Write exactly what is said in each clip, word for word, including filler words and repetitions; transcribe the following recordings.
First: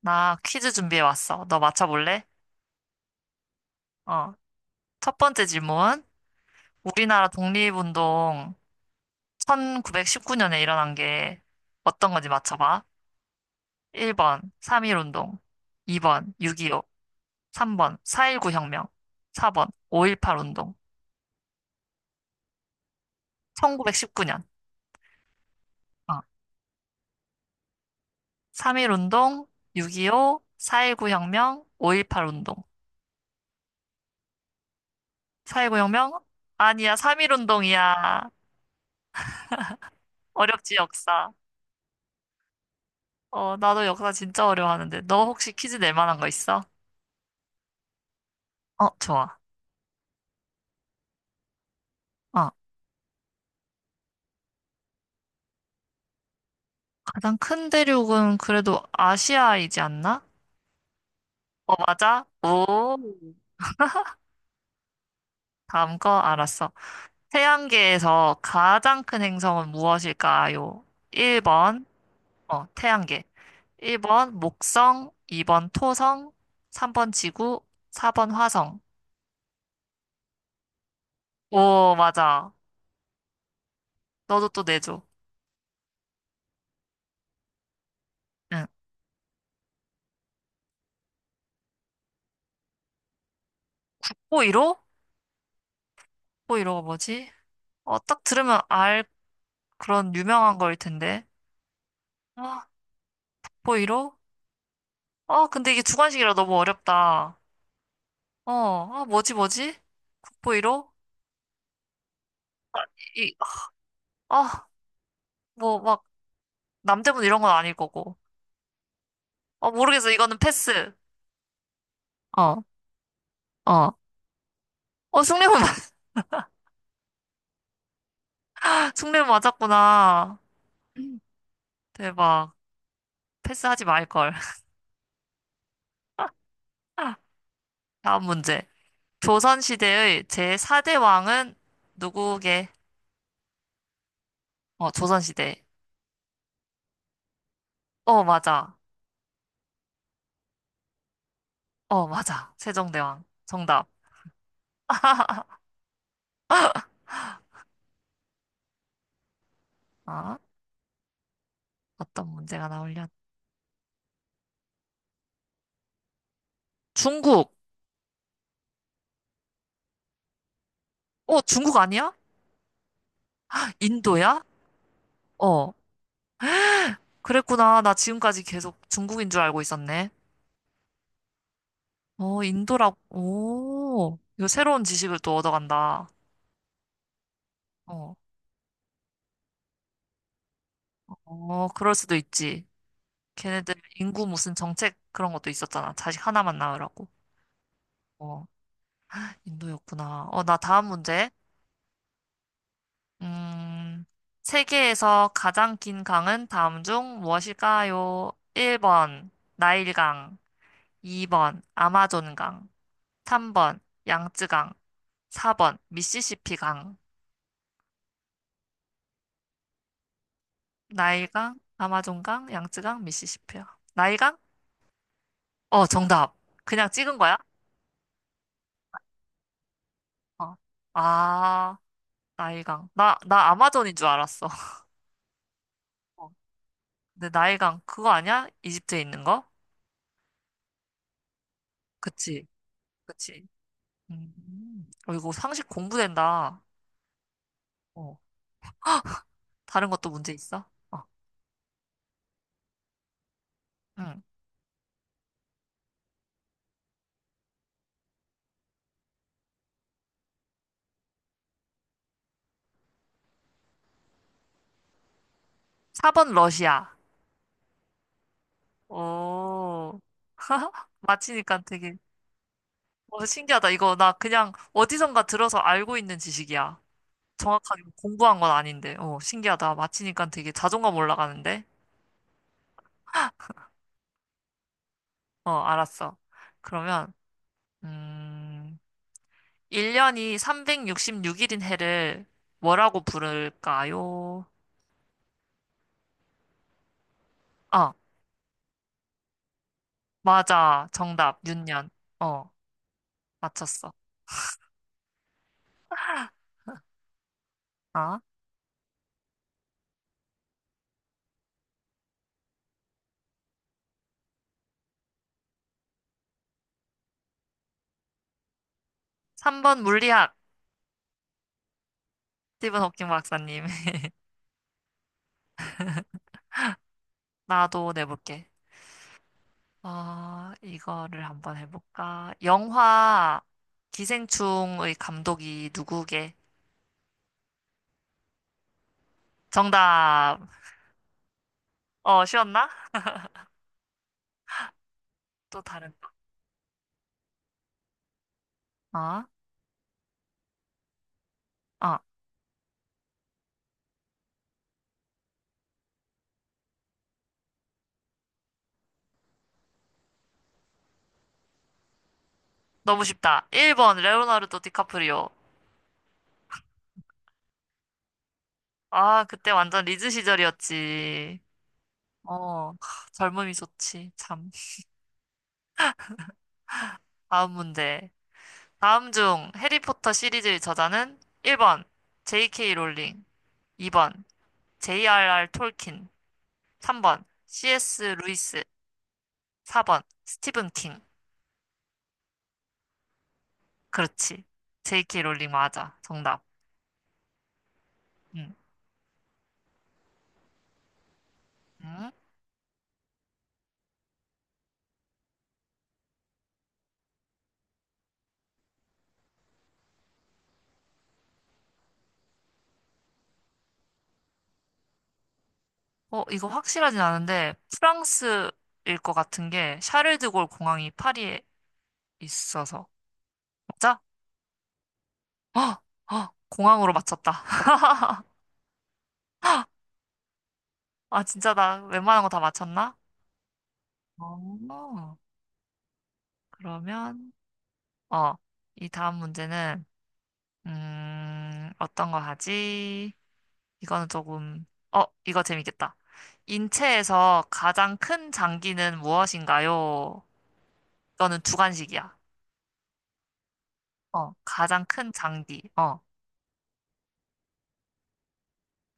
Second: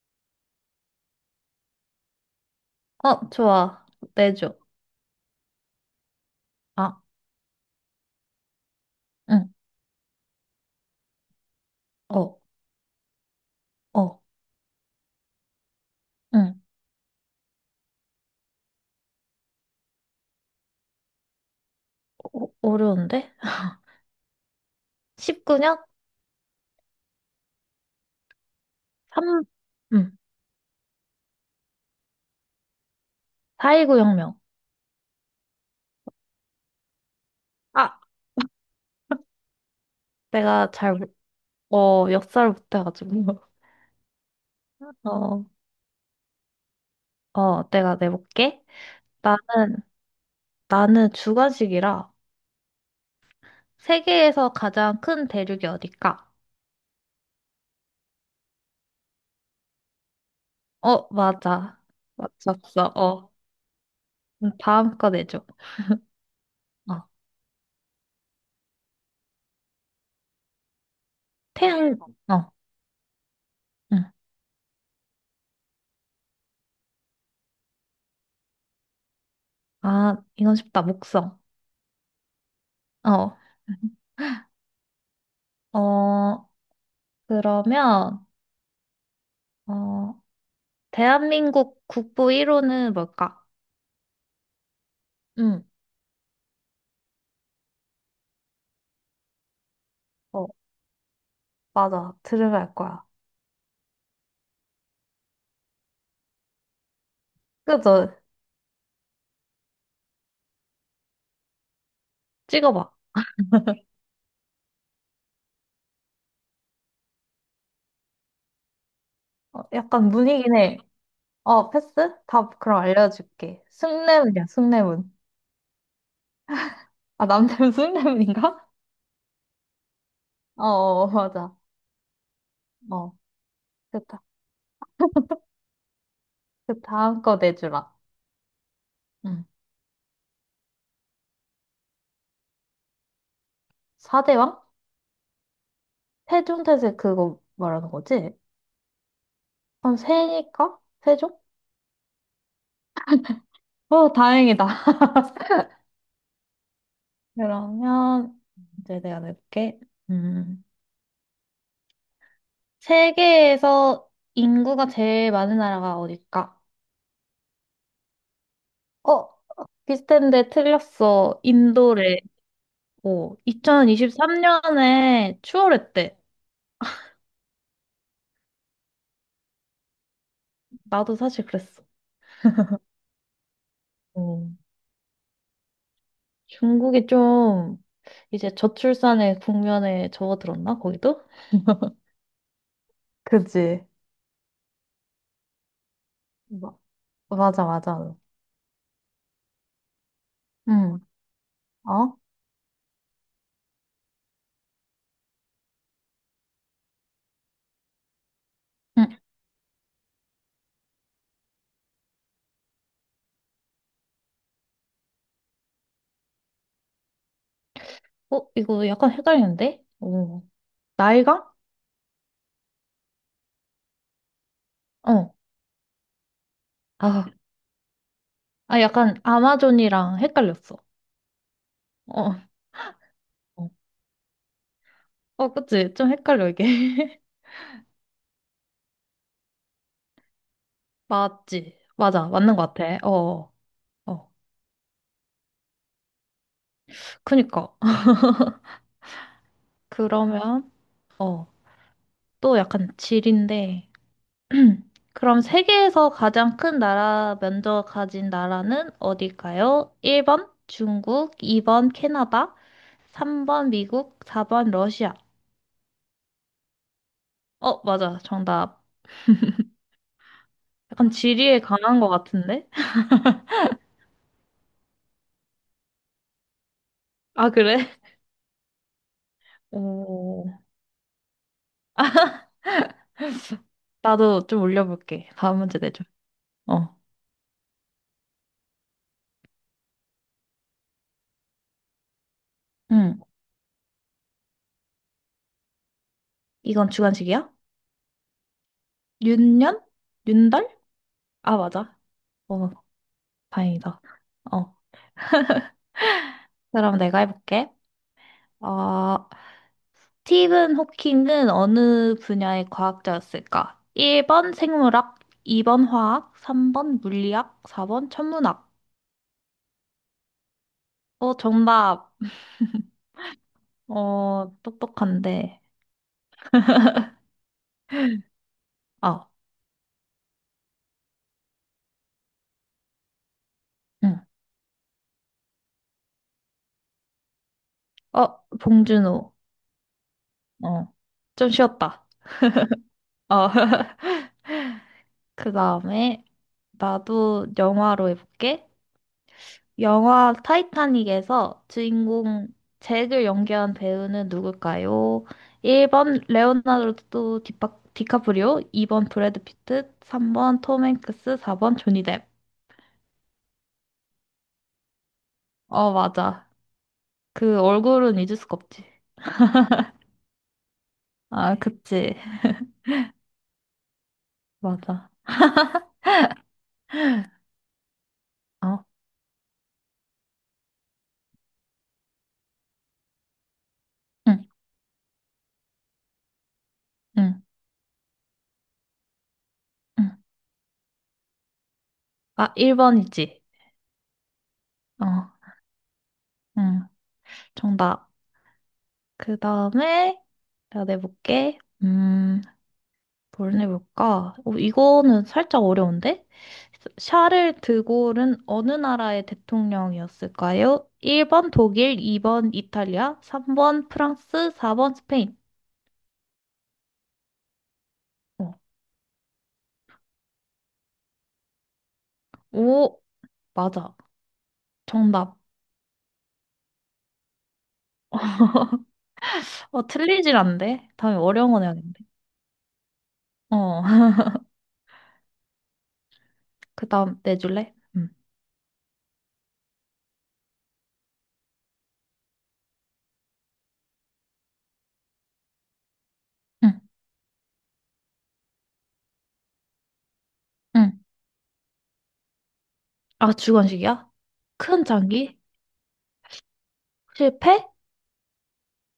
나 퀴즈 준비해 왔어. 너 맞춰볼래? 어, 좋아. 어. 내줘. 첫 번째 질문. 아, 우리나라 독립운동 응, 천구백십구 년에 일어난 게 어떤 건지 어, 맞춰봐. 어, 일 번 삼일운동, 이 번 응. 육이오, 삼 번 사일구 혁명, 사 번 오일팔 운동, 어, 어려운데? 천구백십구 년. 십구 년? 어. 삼, 삼일운동, 응. 육이오, 사일구 혁명, 오일팔 운동. 사일구 혁명. 사일구 혁명? 아니야, 삼일 아, 운동이야. 내가 어렵지, 잘, 모- 역사. 어, 역사를 못해가지고. 어, 나도 역사 진짜 어려워하는데. 너 어, 혹시 퀴즈 낼 만한 거 있어? 어, 내가 내볼게. 어, 좋아. 나는, 나는 주관식이라 어, 세계에서 가장 큰 대륙이 어딜까? 가장 큰 대륙은 그래도 아시아이지 않나? 어, 어, 맞아. 맞아? 맞췄어. 오, 어. 음, 다음 거 내줘. 다음 거 알았어. 어. 태양계에서 가장 큰 행성은 무엇일까요? 일 번, 태양, 어, 어, 태양계. 응. 일 번, 목성. 이 번, 토성. 삼 번, 지구. 사 번, 화성. 아, 이건 쉽다. 목성. 오, 맞아. 어. 너도 또 내줘. 어, 그러면, 응. 어, 대한민국 국부 일 호는 뭘까? 호이로? 응, 호이로가 뭐지? 어, 딱 들으면 알 그런 어, 유명한 거일 텐데. 맞아. 들으면 아, 알 거야. 북보이로? 아, 근데 이게 주관식이라 너무 어렵다. 그죠? 어, 아, 뭐지, 뭐지? 북보이로? 찍어봐. 이, 아, 뭐, 막, 남대문 이런 건 아닐 거고. 어, 어, 약간 모르겠어. 이거는 문이긴 해. 패스. 어, 패스? 답 어, 그럼 알려줄게. 어. 숭례문이야, 숭례문. 어, 숭례문, 아, 남대문 숭례문인가? 숭례문 맞았구나. 어, 어, 맞아. 대박. 어, 패스하지 됐다. 말걸. 그 다음 거 내주라. 다음 문제. 응. 조선시대의 제사 대 왕은 누구게? 사대왕? 어, 조선시대. 세종태세 그거 말하는 어, 거지? 맞아. 그럼 세니까? 세종? 어, 맞아. 세종대왕. 정답. 어, 다행이다. 그러면 이제 내가 낼게. 아. 음. 어떤 문제가 나오려? 세계에서 인구가 제일 많은 나라가 어딜까? 중국! 어, 비슷한데 틀렸어. 어, 중국 아니야? 인도래. 오, 인도야? 이천이십삼 년에 어, 추월했대. 그랬구나. 나 지금까지 계속 중국인 줄 알고 있었네. 나도 사실 그랬어. 어, 인도라고. 오, 어. 이거 새로운 지식을 또 얻어간다. 중국이 좀 어, 이제 저출산의 국면에 접어들었나? 거기도? 어, 그럴 수도 있지. 걔네들 그지? 인구 무슨 정책 그런 것도 있었잖아. 자식 하나만 낳으라고. 마- 맞아, 맞아. 어, 인도였구나. 어, 나 다음 응. 문제. 어? 음, 세계에서 가장 긴 강은 다음 중 무엇일까요? 응. 일 번, 나일강. 이 번 아마존강, 삼 번 양쯔강, 사 번 미시시피강, 어, 이거 약간 헷갈리는데? 오. 나이가 나일강, 아마존강, 양쯔강, 미시시피강. 나일강? 어. 어, 정답. 그냥 찍은 아, 거야? 아, 약간 아마존이랑 어. 헷갈렸어. 아, 어, 나일강. 나, 나 어, 아마존인 줄 알았어. 어, 그치? 좀 어. 헷갈려, 이게. 근데 나일강 그거 아니야? 이집트에 있는 거? 맞지? 맞아, 그치, 맞는 것 같아. 어, 그치. 어. 어. 음, 어, 이거 상식 공부된다. 그니까. 어. 다른 것도 문제 있어? 그러면, 어. 어, 또 약간 질인데. 응. 그럼 세계에서 가장 큰 나라 면적 가진 나라는 어딜까요? 일 번 중국, 이 번 캐나다, 삼 번 미국, 사 번 러시아. 사 번 러시아. 어, 맞아. 정답. 오. 약간 지리에 맞히니까 되게 강한 것 같은데? 어, 신기하다. 이거 나 그냥 어디선가 들어서 알고 있는 지식이야. 아, 정확하게 그래? 뭐 공부한 건 아닌데. 어, 신기하다. 맞히니까 오. 되게 자존감 올라가는데. 나도 좀 올려볼게. 어, 다음 문제 내줘. 알았어. 어. 그러면, 음, 일 년이 삼백육십육 일인 해를 뭐라고 응. 부를까요? 이건 주관식이야? 어, 윤년? 윤달? 맞아. 정답, 아, 윤년. 맞아. 어, 어, 맞췄어. 다행이다. 어. 그럼 내가 해볼게. 아, 어, 스티븐 호킹은 어느 분야의 과학자였을까? 일 번 생물학, 이 번 화학, 삼 번 물리학, 사 번 천문학. 삼 번 물리학. 어, 정답. 스티븐 호킹 박사님. 어, 똑똑한데. 나도 내볼게. 아, 아, 이거를 한번 해볼까? 영화 응. 기생충의 감독이 누구게? 어, 봉준호. 정답. 어. 좀 쉬웠다. 어, 쉬웠나? 어. 그 또 다른 다음에 나도 영화로 해볼게. 거. 어? 영화 타이타닉에서 어, 주인공 잭을 연기한 배우는 누굴까요? 일 번 레오나르도 디파, 디카프리오, 이 번 브래드 피트, 삼 번 톰 행크스, 사 번 조니 뎁. 너무 쉽다. 일 번 레오나르도 디카프리오. 어, 맞아. 그 얼굴은 잊을 수가 없지. 아, 그때 완전 리즈 시절이었지. 아, 그치. 어, 하, 젊음이 좋지. 참. 맞아. 다음 문제. 어, 다음 중 해리포터 시리즈의 저자는 일 번 제이케이 롤링, 이 번 응, 제이알알 톨킨, 삼 번 응, 씨에스 루이스. 사 번. 응. 스티븐 킹. 아, 일 번이지. 그렇지. 어, 제이케이 롤링 맞아. 정답. 응. 정답. 응. 그 다음에 내가 내볼게. 응? 음. 뭘 해볼까? 어, 이거는 살짝 어려운데? 샤를 드골은 어느 나라의 대통령이었을까요? 일 번 독일, 이 번 이탈리아, 삼 번 프랑스, 사 번 스페인. 어, 이거 확실하진 않은데, 프랑스일 어. 것 같은 게, 샤를드골 공항이 파리에 있어서. 오, 맞아. 맞아? 정답. 어, 어, 공항으로 맞췄다. 어, 틀리질 않는데? 다음에 아, 어려운 진짜 거 나 내야겠는데. 웬만한 거 다 맞췄나? 어, 어, 그 다음 그러면, 내줄래? 응, 어, 이 다음 문제는, 음, 어떤 거 하지? 이거는 조금, 어, 이거 재밌겠다. 응, 인체에서 가장 큰 장기는 무엇인가요? 응. 너는 주관식이야. 아, 주관식이야? 어, 가장 큰 큰 장기? 장기. 어, 실패?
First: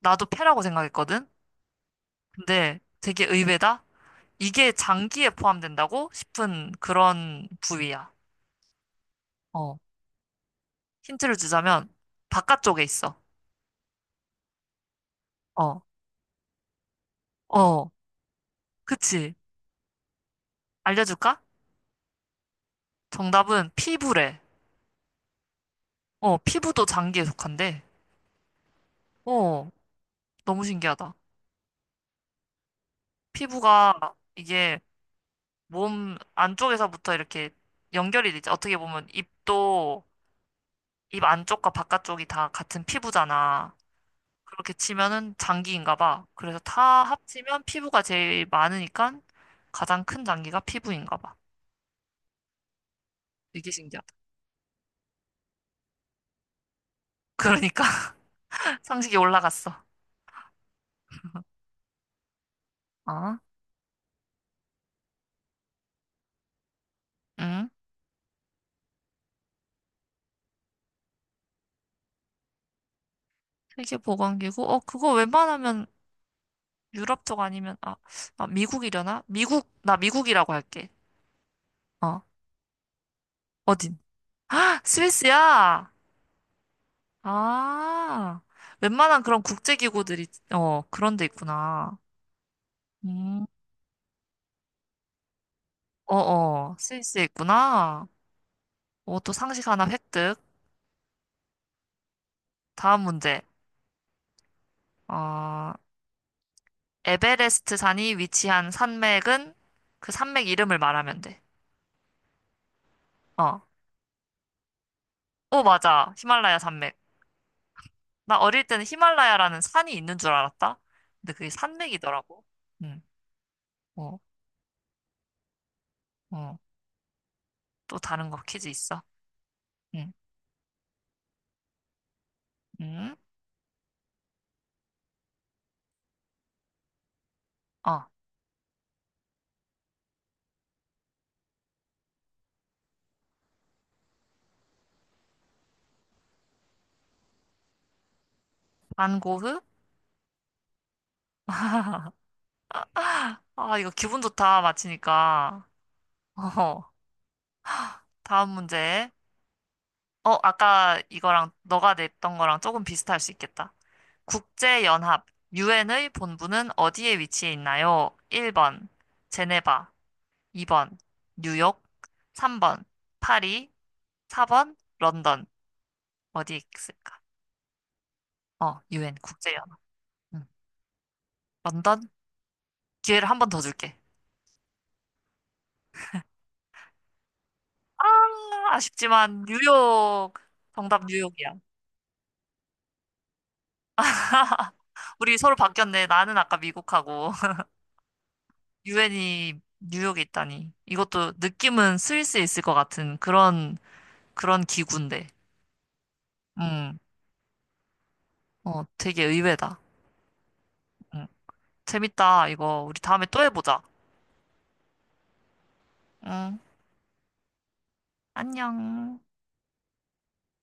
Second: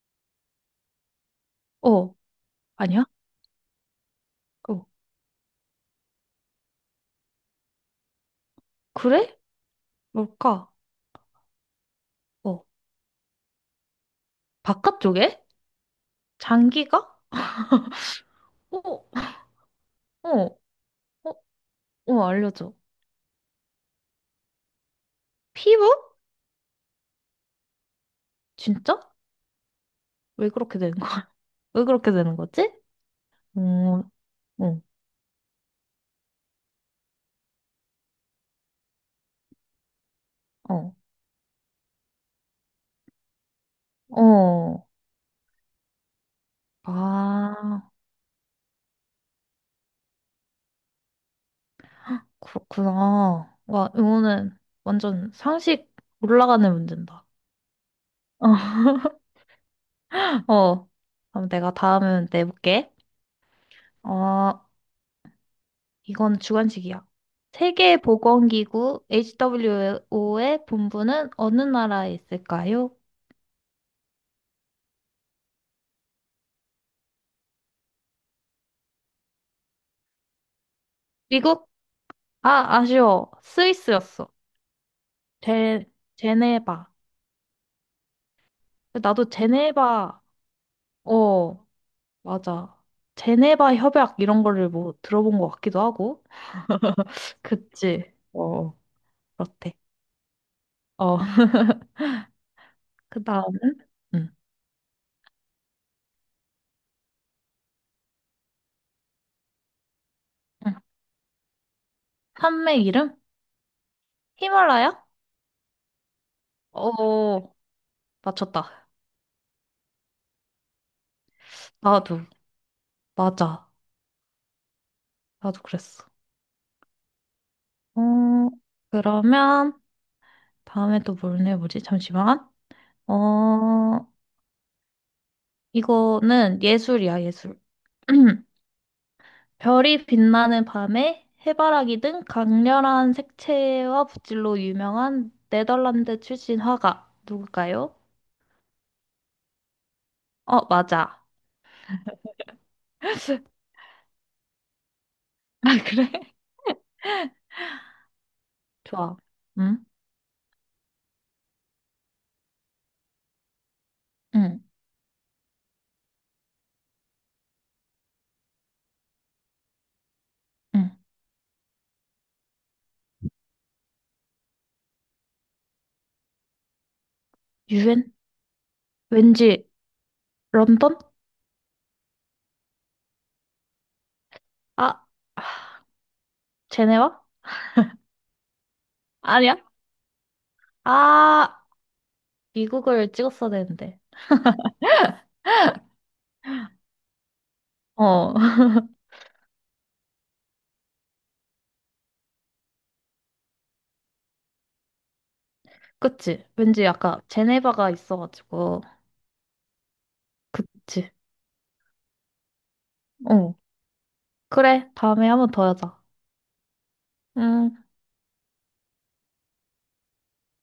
나도 패라고 생각했거든? 어, 근데 아니야? 되게 의외다? 이게 어, 장기에 포함된다고 싶은 그런 부위야. 그래? 어, 뭘까? 힌트를 주자면 어, 바깥쪽에 있어. 바깥쪽에? 어, 장기가? 어, 어? 그치. 어, 어, 알려줄까? 어, 알려줘. 정답은 피부래. 피부? 어, 피부도 장기에 속한데. 진짜? 어, 왜 너무 그렇게 되는 거야? 신기하다. 왜 그렇게 되는 거지? 피부가 음, 이게 응, 몸 안쪽에서부터 이렇게 연결이 되지. 어떻게 보면 입도 어, 입 안쪽과 바깥쪽이 다 같은 피부잖아. 그렇게 어. 치면은 장기인가 봐. 그래서 다 합치면 아, 피부가 제일 많으니까 가장 큰 장기가 피부인가 봐. 그렇구나. 되게 와, 신기하다. 이거는 완전 상식 올라가는 문제다. 그러니까 상식이 올라갔어. 어, 어. 그럼 내가 다음은 내볼게. 어? 어, 이건 주관식이야. 응? 세계보건기구 에이치 더블유 오의 본부는 어느 나라에 있을까요? 세계보건기구? 어, 그거 웬만하면 유럽 쪽 아니면, 아, 아, 미국이려나? 미국, 나 미국이라고 할게. 미국? 어, 아, 아쉬워. 어딘? 스위스였어. 제, 스위스야! 제네바. 아, 웬만한 나도 그런 제네바, 국제기구들이, 어, 그런 데 어, 있구나. 맞아. 음, 제네바 협약 이런 거를 뭐 들어본 것 같기도 하고. 어어, 스위스에 있구나. 그치. 어, 오, 또 상식 그렇대. 하나 획득. 어, 다음 그 문제. 다음은? 응. 어, 에베레스트 산이 위치한 산맥은 그 산맥 응. 이름을 말하면 돼. 산맥 이름? 어. 히말라야? 오, 맞아. 히말라야 산맥. 어, 나 어릴 때는 맞췄다. 히말라야라는 산이 있는 줄 알았다. 근데 그게 나도, 산맥이더라고. 응, 맞아. 어, 나도 그랬어. 어. 또 어, 다른 거 퀴즈 있어. 그러면 응, 다음에 또 뭘 내보지? 잠시만. 응. 어, 이거는 예술이야, 예술. 어, 별이 빛나는 밤에 해바라기 등 강렬한 색채와 붓질로 유명한 네덜란드 출신 화가 누굴까요? 반 고흐? 어, 맞아. 아, 이거 기분 좋다. 맞히니까. 아, 그래? 어, 다음 문제. 좋아. 응? 어, 아까 이거랑 너가 냈던 거랑 조금 비슷할 수 있겠다. 응, 국제연합, 유엔의 본부는 어디에 위치해 있나요? 일 번, 제네바, 응. 이 번, 뉴욕, 삼 번, 파리, 사 번, 런던. 어디에 있을까? 유엔? 어, 유엔, 왠지 국제연합. 응. 런던? 런던? 기회를 한 번 더 줄게. 아, 아, 제네와? 아, 아쉽지만 아니야? 뉴욕. 정답 뉴욕이야. 아, 미국을 찍었어야 되는데. 우리 서로 바뀌었네. 나는 아까 미국하고. 어, 유엔이 뉴욕에 있다니. 이것도 느낌은 스위스에 있을 것 같은 그런, 그런 기구인데. 그치. 왠지 음, 약간 제네바가 있어가지고. 어, 되게 의외다. 그치. 음, 재밌다. 이거 우리 다음에 또 어. 해보자. 그래, 다음에 한번 더 하자. 응, 음. 안녕.